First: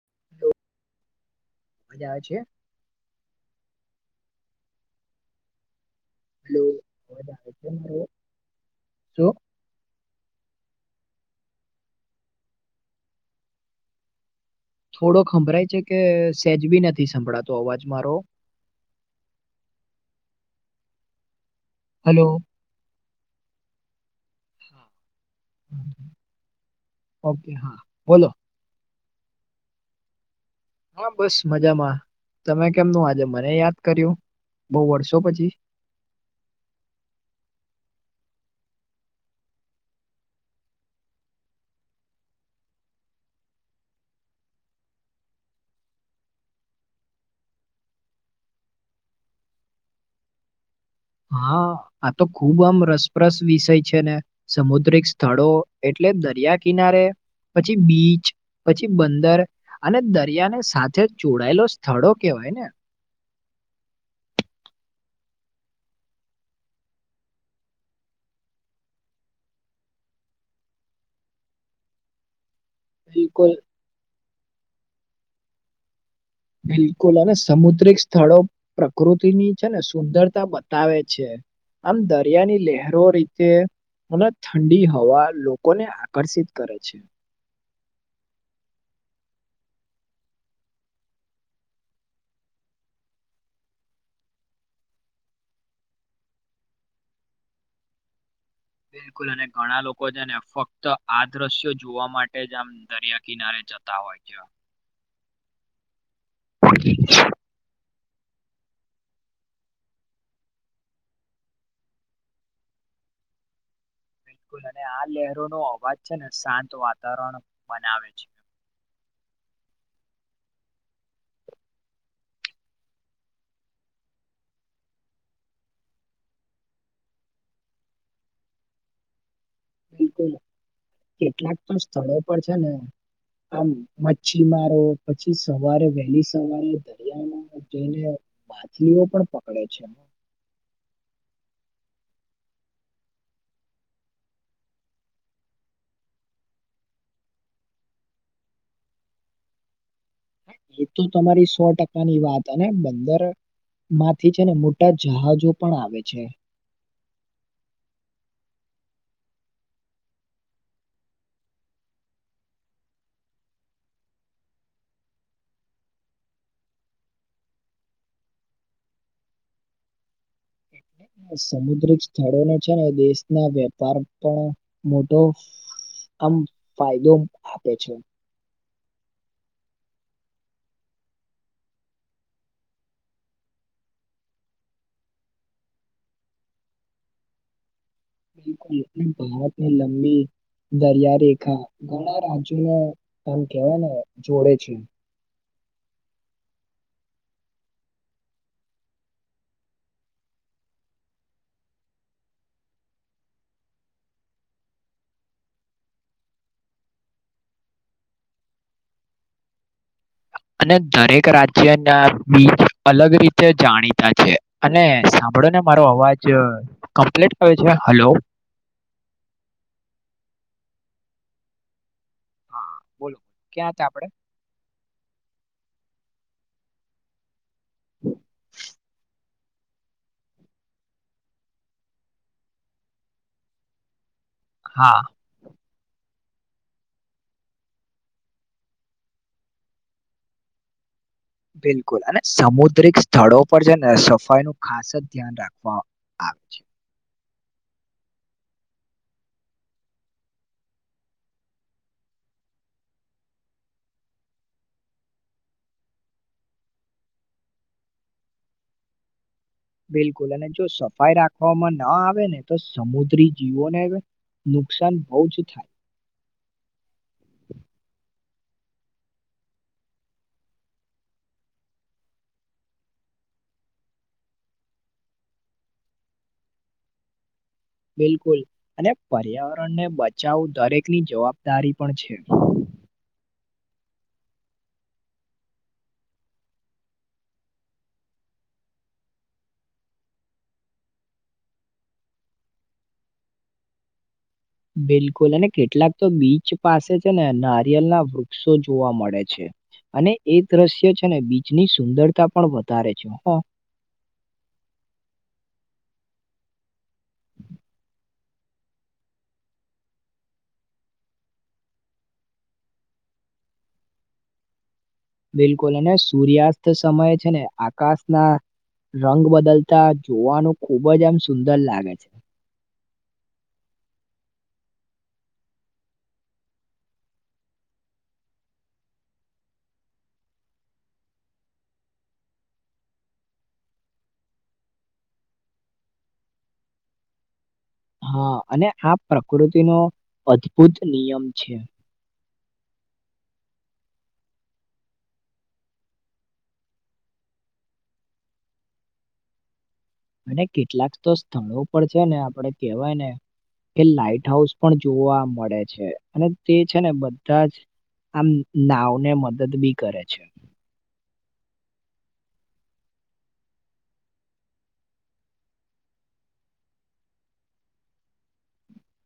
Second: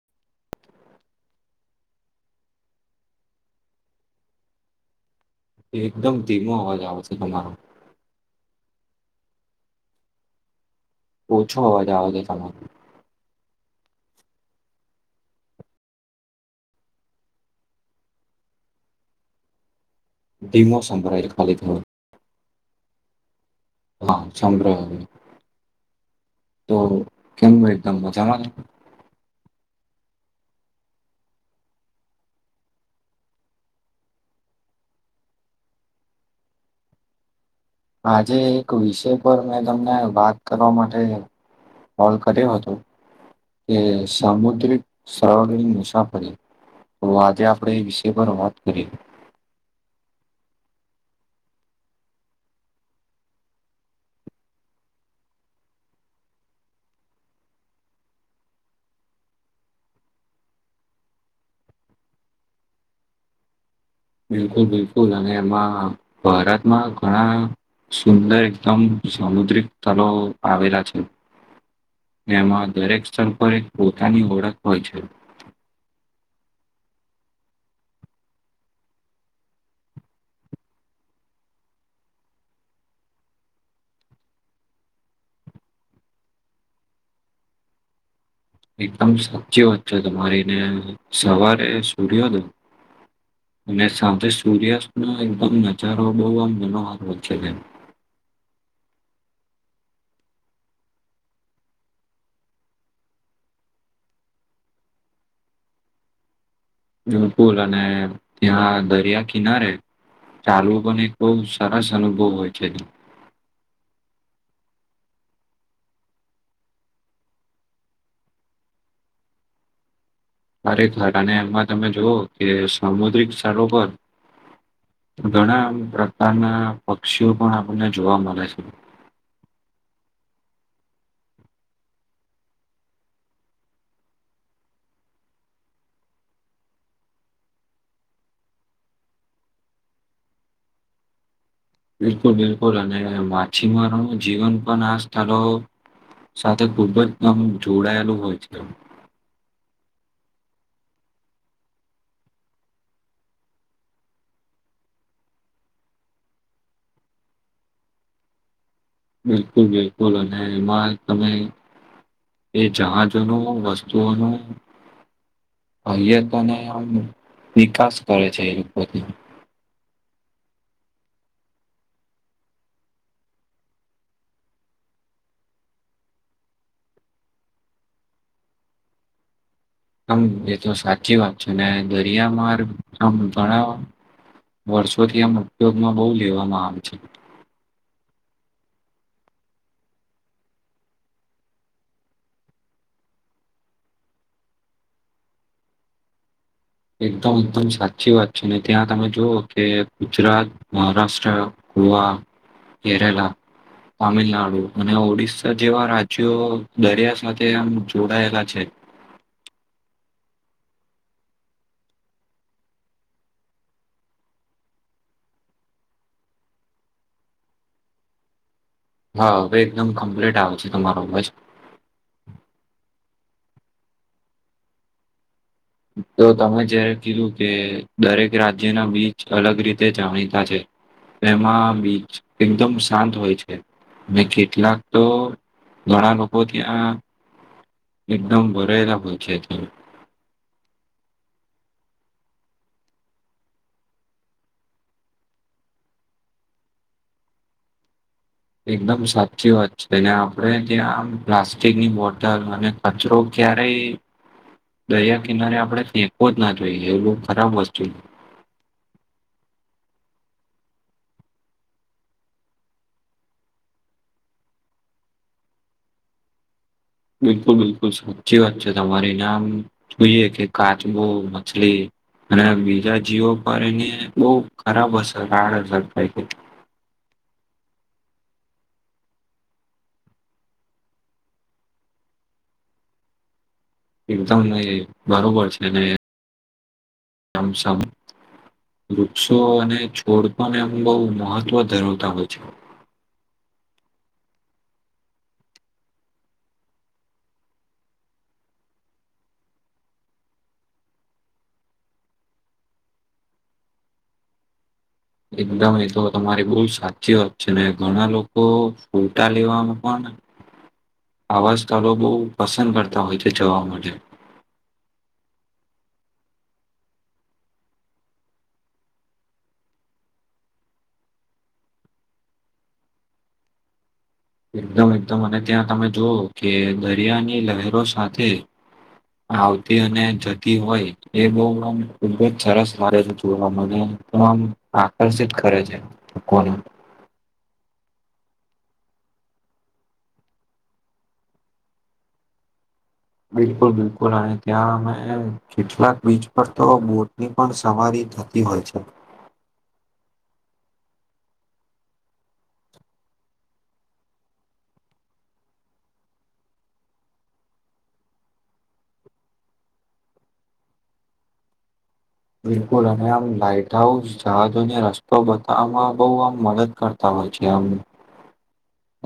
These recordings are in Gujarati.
[inaudible] મજા આવે છે. એકદમ ધીમો અવાજ આવે છે તમારો. જો ઓછો અવાજ આવે છે તમારો થોડોક હભરાય છે કે સહેજ બી નથી સંભળાતો અવાજ મારો [inaudible] ધીમો સંભળાય ખાલી હલો. હા સંભળાય તો ઓકે કેમ હા એકદમ બોલો મજામાં હા બસ મજામાં તમે કેમનું આજે મને યાદ કર્યું. બહુ વર્ષો પછી આજે એક વિષય પર મેં તમને વાત કરવા માટે કોલ કર્યો હતો. કે સામુદ્રિક સરવળની મુસાફરી તો આજે આપણેે એ વિષય પર વાત કરીએ. [inaudible] હા આ તો ખુબ આમ રસપ્રસ વિષય છે ને સમુદ્રિક સ્થળો એટલે દરિયા કિનારે પછી બીચ પછી બંદર અને દરિયાની સાથે જોડાયેલો સ્થળો કેવાય ને. બિલકુલ બિલકુલ અને એમાં ભારતમાં ઘણા સુંદર એકદમ સામુદ્રિક સ્થળો આવેલા છે એમાં દરેક સ્થળ બિલકુલ પર એક પોતાની ઓળખ હોય છે. બિલકુલ અને સમુદ્રિક સ્થળો પ્રકૃતિની છે ને સુંદરતા બતાવે છે. આમ દરિયાની લહેરો રીતે અને ઠંડી હવા લોકોને આકર્ષિત કરે છે. એકદમ સાચી વાત છે તમારીને સવારે સુર્યોદ અને સાંજે સૂર્યાસ્ત નો એકદમ નજારો બો આમ મનોહાર હોય છે. [inaudible] બિલકુલ અને ઘણા લોકો છે ને ફક્ત આ દ્રશ્યો જોવા માટે જ આમ દરિયા કિનારે જતા હોય જેવા વિપુલ અને ત્યાં દરિયા કિનારે ચાલવું પણ એક બો સરસ અનુભવ હોય છે. [inaudible] બિલકુલ અને આ લહેરો નો અવાજ છે ને શાંત વાતાવરણ બનાવે છે. [inaudible] અરે ઘર અને એમાં તમે જોવો કે સામુદ્રિક સ્થળો પર ઘણા પ્રકારના પક્ષીઓ પણ આપણને જોવા મળે છે. બિલકુલ કેટલાક પણ સ્થળો પર છે ને આમ મચ્છી મારો પછી સવારે વહેલી સવારે દરિયામાં જઈને માછલીઓ પણ પકડે છે એમાં બિલકુલ બિલકુલ અને માછીમારો જીવન પણ આસ્થલો સાથે ખૂબ જ આમ જોડાયેલું હોય છે. એ તો તમારી સો ટકાની વાત અને બંદર માંથી છે ને મોટા જહાજો પણ આવે છે બિલકુલ બિલકુલ અને એમાં તમે એ જહાજોનું વસ્તુઓનું અહી તને વિકાસ કરે છે એપતિ [inaudible] સમુદ્રિક સ્થળોને છે ને દેશના વેપાર પણ મોટો આમ ફાયદો આપે છે. એ તો સાચી વાત છે ને દરિયામાં ભણ વર્ષોથી આમ ઉપયોગમાં બહુ લેવામાં આવે છે. બિલકુલ [unintelligible] દરિયા રેખા ઘણા રાજ્યોમાં કેવા ને જોડે છે. [inaudible] એકદમ એકદમ સાચી વાત છે ને ત્યાં તમે જુઓ કે ગુજરાત મહારાષ્ટ્ર ગોવા હા કેરળ તામિલનાડુ અને ઓડિસ્સા જેવા રાજ્યો દરિયા સાથે આમ જોડાયેલા છે [inaudible] અને દરેક રાજ્ય ના બીજ અલગ રીતે જાણીતા છે અને સાંભળો ને મારો અવાજ ક્પ્લીટ કર છે હલો હા હવે એકદમ કમ્પ્લીટ આવે છે તમારો બસ હા બોલો ક્યાં છે આપડે હ તો તમે જયારે કીધું કે દરેક રાજ્યના બીચ અલગ રીતે જાણીતા છે એમાં બીચ એકદમ શાંત હોય છે મે કેટલાક હા તો ઘણા લોકો ત્યાં એકદમ ભરાયેલા હોય છે ત બિલકુલ અને સમુદ્રિક સ્થળો પર છે ને સફાઈ ન ખાસ જ ધ્યાન રાખવા હા છે એકદમ સાચી વાત છે અનેને આપડણે ત્યાં આમ પ્લાસ્ટિકની બોટલ અને કચરો ક્યારે દરિયા કિનારે આપણે ફેંકવો જ ના જોઈએ એ બું ખરાબ વસ્તુ [inaudible] બિલકુલ અને જો સફાઈ રાખવામાં ના આવે ને તો સમુદ્રી જીવો ને આવે નુકસાન બહુ જ થાય બિલકુલ બિલકુલ સાચી વાત છે તમારી નામ જોઈએ કે કાચબો મછલી અને બીજા જીવો પર એની બહ ખરાબ અસર આડ અસર થાય છે [inaudible] બિલકુલ અને પર્યાવરણને બચાવું દરેકની જવાબદારી પણ છે [inaudible] એકદમ નહી બરોબર છે ને શમ શમ વૃક્ષો અને છોડ પણને એમ બહુ મહત્વ ધરાવતા હોય છે [inaudible] બિલકુલ, અને કેટલાક તો બીચ પાસે છે ને નારિયળ ના વૃક્ષો જોવા મળે છે. અને એ દ્રશ્ય છે ને બીચની સુંદરતા પણ વધારે છે, હા. એકદમ એતો તમારી બઉુ સાચી વાત છે, ને ઘણા લોક તો ફોટા લેવાવામાં પણ આવા સ્થળો બોવ પસંદ કરતા હોય છે, જવા માટે બિલકુલ અને સૂર્યાસ્ત સમય છે ને આકાશ ના રંગ બદલતા જોવાનું ખુબજ આમ સુંદર લાગે છે. એકદમ એકદમ અને ત્યાં તમે જોવ કે દરિયાની લહેરો સાથે આવતી અને જતી હોય એ બો આમ ખુબજ સરસ લાગે છે, જોવા મને તો આમ આકર્ષિત કરે છે, લોકોને હા અને આ પ્રકૃતિનો અદભુત નિયમ છે. બિલકુલ, બિલકુલ અને ત્યાં અમે કેટલાક બીચ પર તો બોટની પણ સવારી થતી હોય છે. અને કેટલાક તો સ્થળો પર છે ને આપડે કવાય ને કે લાઈટ હાઉસ પણ જોવા મળે છે અને તે છે ને બધાજ આમ નાવને મદદ બી કરે છે. બિલકુલ અને આમ લાઈટ હાઉસ જહાજોને રસ્તો બતાવવામાં બોવ આમ મદદ કરતા હોય. [unintelligible] આમ. હ [unintelligible]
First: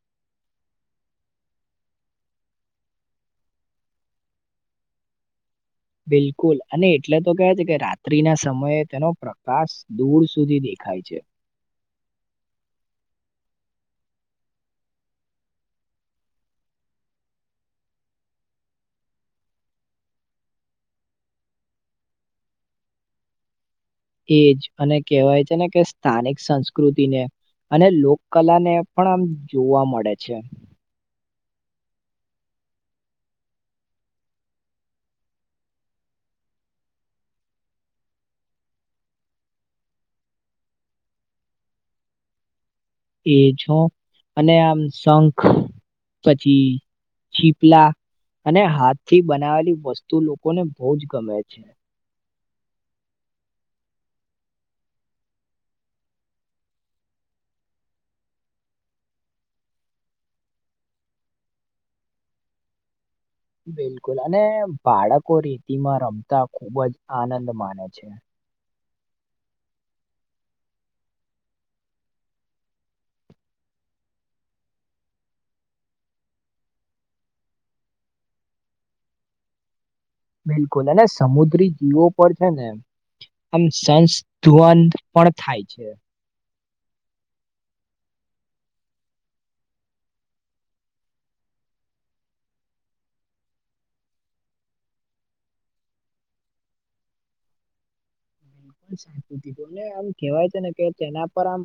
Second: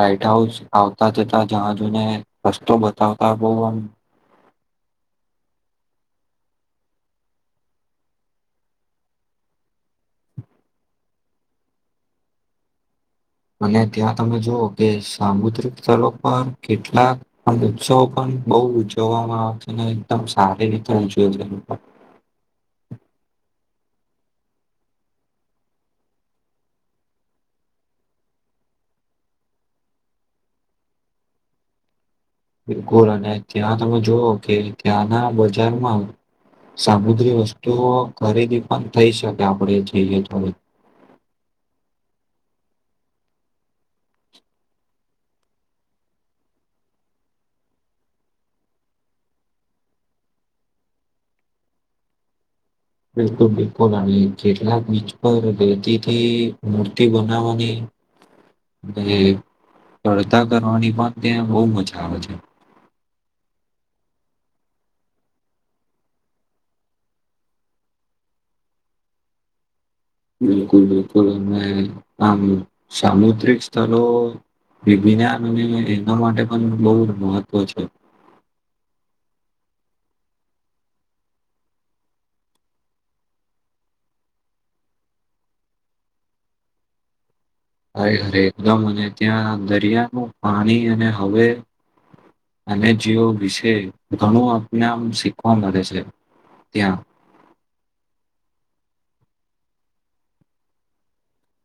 લાઈટ હાઉસ આવતા જતા જહાજોને રસ્તો બતાવતા બો આમ બિલકુલ અને એટલે તો કેવા છે, કે રાત્રી ના સમયે તેનો પ્રકાશ દૂર સુધી દેખ ખાય છે. અને ત્યાં તમે જોુઓ કે સામુદ્રિક સ્થળો પર કેટલાક ઉત્સવ પણ બોવ ઉજવવામાં આવે છે, ને એકદમ સારી રીતે ઉજવે છે એ. [inaudible] એજ અને કહેવાય છે ને કે સ્થાનિક સંસ્કૃતિને અને લોક કલા ને પણ આમ જોવા મળે છે. બિલકુલ અને ત્યાં તમે જોુવો કે ત્યાંના બજારમાં સામુદ્રી વસ્તુઓ ખરીદી પણ થઈ શકે આપડે જઈએ ત્યાંરે [inaudible] એ છો અને આમ શંખ પછી છીપલા. અને હાથ થી બનાવેલી વસ્તુ લોકોને બોજ ગમે છે. બિલકુલ બિલકુલ અને કેટલાક બીચ પર રેતીથી મૂર્તિ બનાવવાની. હ [unintelligible] એ ચડતા કરવાની પણ ત્યાં બોવ મજા આવે છે. બિલકુલ અને બાળકો રેતીમાં રમતા ખુબજ આનંદ માને છે. બિલકુલ બિલકુલ અને આમ સામુદ્રિક સ્થળો [unintelligible] અને એમના માટે પણ બો મહત્વ છે. [inaudible] બિલકુલ અને સમુદ્રી જીવો પર છે ને આમ સંસ્ ધુવનધ પણ થાય છે. અરે અરે એકદમ અને ત્યાં દરિયાનું પાણી અને હવે અને જીવો વિશે, ઘણું આમ આપણે શીખવા મળે છે. ત્યાં. [unintelligible] આમ કવાય છે ને કે તેના પર આમ.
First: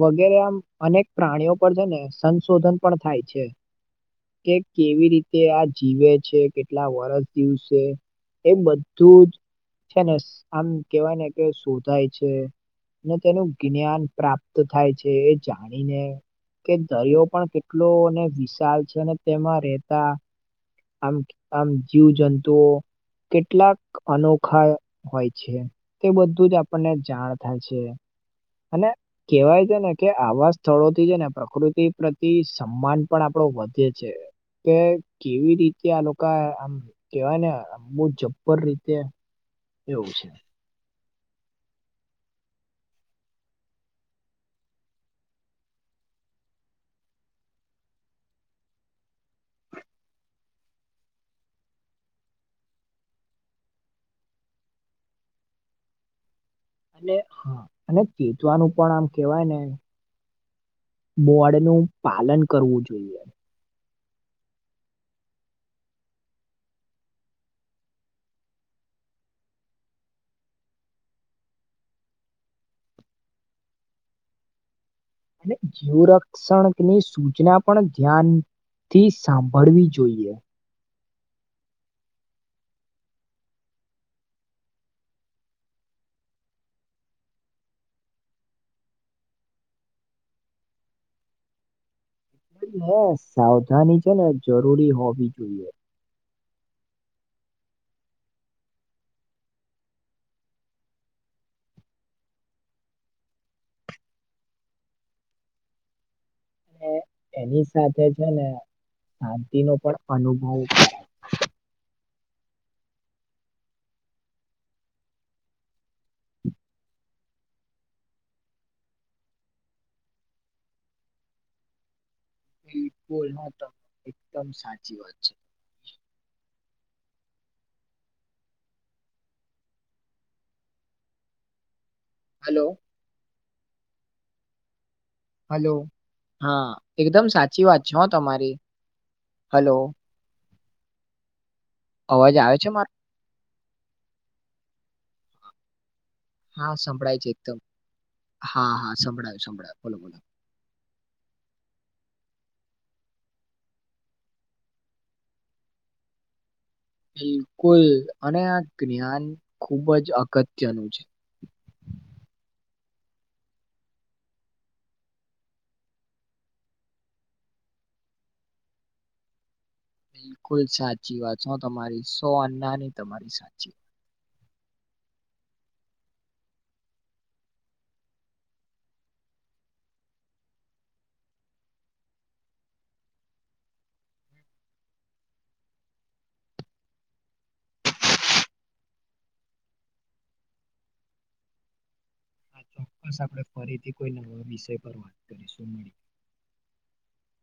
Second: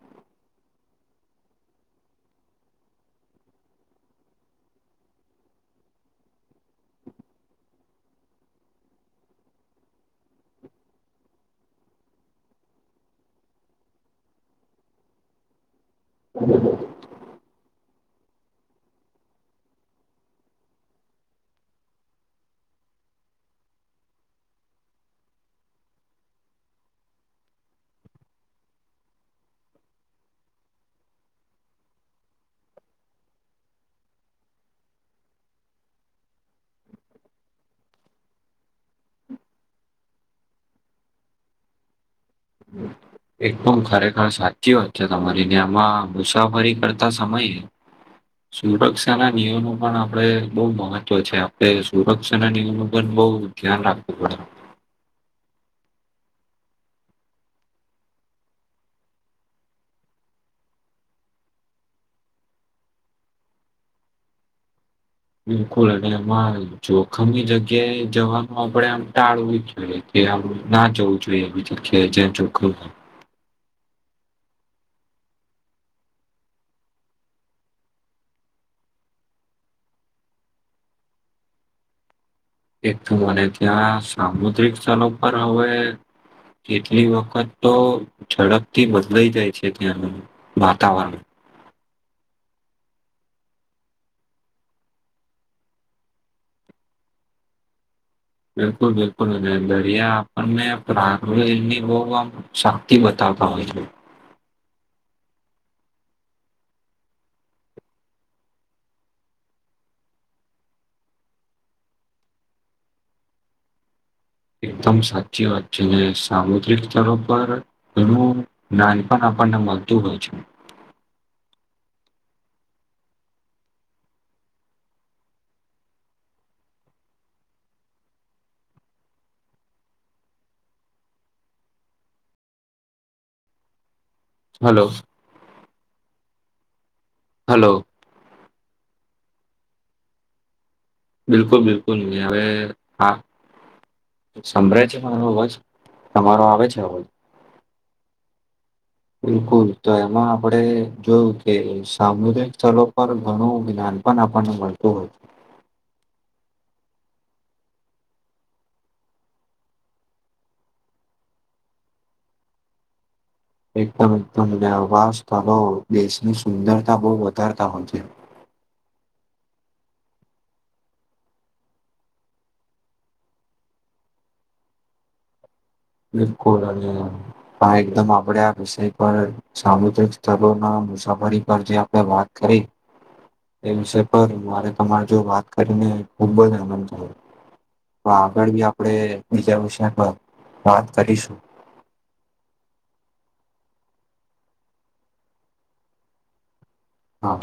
વગેરે આમ અનેક પ્રાણીઓ પર છે ને સંશોધન પણ થાય છે. કે કેવી રીતે આ જીવે છે કેટલા વરષ દિવસે. એ બધું જ છે ને આમ. કેહેવાય ને કે શોધાય છે ને તેનું જ્ઞાન પ્રાપ્ત થાય છે એ જાણે. કે દરિયો પણ કેટલો વિશાલ છે તેમાં રહેેતા. આમ આમ જીવ જંતુઓ. કેટલાક અનોખા હોય છે. તે બધું જ આપણને જાણ થાય છે. અને કેહેવાય છે ને કે આવા સ્થળોથી છે ને પ્રકૃતિ પ્રતિ સન્માન પણ આપડો ઓ વધે છે. કે કેવી રીતે આ લોકા આમ કેવાય ને આ બહુ જઝ્પર રીતે. લોજ. એકદમ ખરેખર સાચી વાત છે તમારીને આમાં મુસાફરી કરતા સમય. સુરક્ષા ના નિયમો પણ આપડે બહુ મહત્વ છે આપણે સુરક્ષાના નિયમનું પણ. બહુ ધ્યાન રાખતું પડે. [inaudible] અને હા અને ચીતવાનું પણ આમ કેહેવાય ને. મોડ નું પાલન કરવું જોઈએ. બિલકુલ અને એમાં જોખમી જગ્યાએ જવાનું આપણેે આમ ટાળવું જોઈએ. એ આમના જવું જોઈએ બીજું કે જે જોખ. અને જીવ રક્ષણની સૂચના પણ ધ્યાન થી સાંભળવી જોઈએ એક તો મને ત્યાં સામુદ્રિક સ્થળો પર હવે કેટલી વખત તો ઝડપથી બદલાઈ જાય છે ત્યાંનું વાતાવરણ હ સાવધાની છે ને જરૂરી હોવી જોઈએ બિલકુલ બિલકુલ અને દરિયા આપણને પ્રાગવેલની બહુ આમ શક્તિ બતાવે બતાવે છે [inaudible] એ એની સાથે છે ને શાંતિનો પણ અનુભવ છે એકદમ સાચી વાત છે ને સામુદ્રિક સ્તરો પર ઘણું નાનપણ આપણને મળતું હોય છે [inaudible] બિલકુલ ના તમારી એકદમ સાચી વાત છે હલો હલો હલો હા એકદમ સાચી હલો વાત છે હો તમારી હલો બિલકુલ બિલકુલ નહી અવાજ હવે આવે છે મારો? હા સંભળાય છે પણ મારો અવાજ તમારો આવે હા છે આવાજ સંભળાય એકદમ હા હા સંભળાયું બિલકુલ સંભળાયું તો બોલો બોલો. એમાં આપડે જોયું કે સામુદાયિક સ્થળો પર ઘણું જ્ઞાન પણ આપણને મળતું હોતું [inaudible] બિલકુલ અને આ જ્ઞાન ખુબ જ અગત્યનું છે [inaudible] એકદમ એકદમ અને આવા સ્થળો દેશની સુંદરતા બઉ વધારતા હોય છે [inaudible] બિલકુલ સાચી વાત છે હો તમારી સો આન્નાની તમારી સાચી વાત બિલકુલ અને પણ એકદમ આપડે આ વિષય પર સામુદ્રિક સ્થળોના મુસાફરી પર જે આપણે વાત કરી એ વિષય પર મારે તમારી જોડે વાત કરીને ખુબ જ આનંદ થયો તો આગળ બી આપણેે બીજા વિષય પર વાત કરીશું આ ચોક્કસ આપણે ફરીથી કોઈ નવા વિષય પર વાત કરીશું હા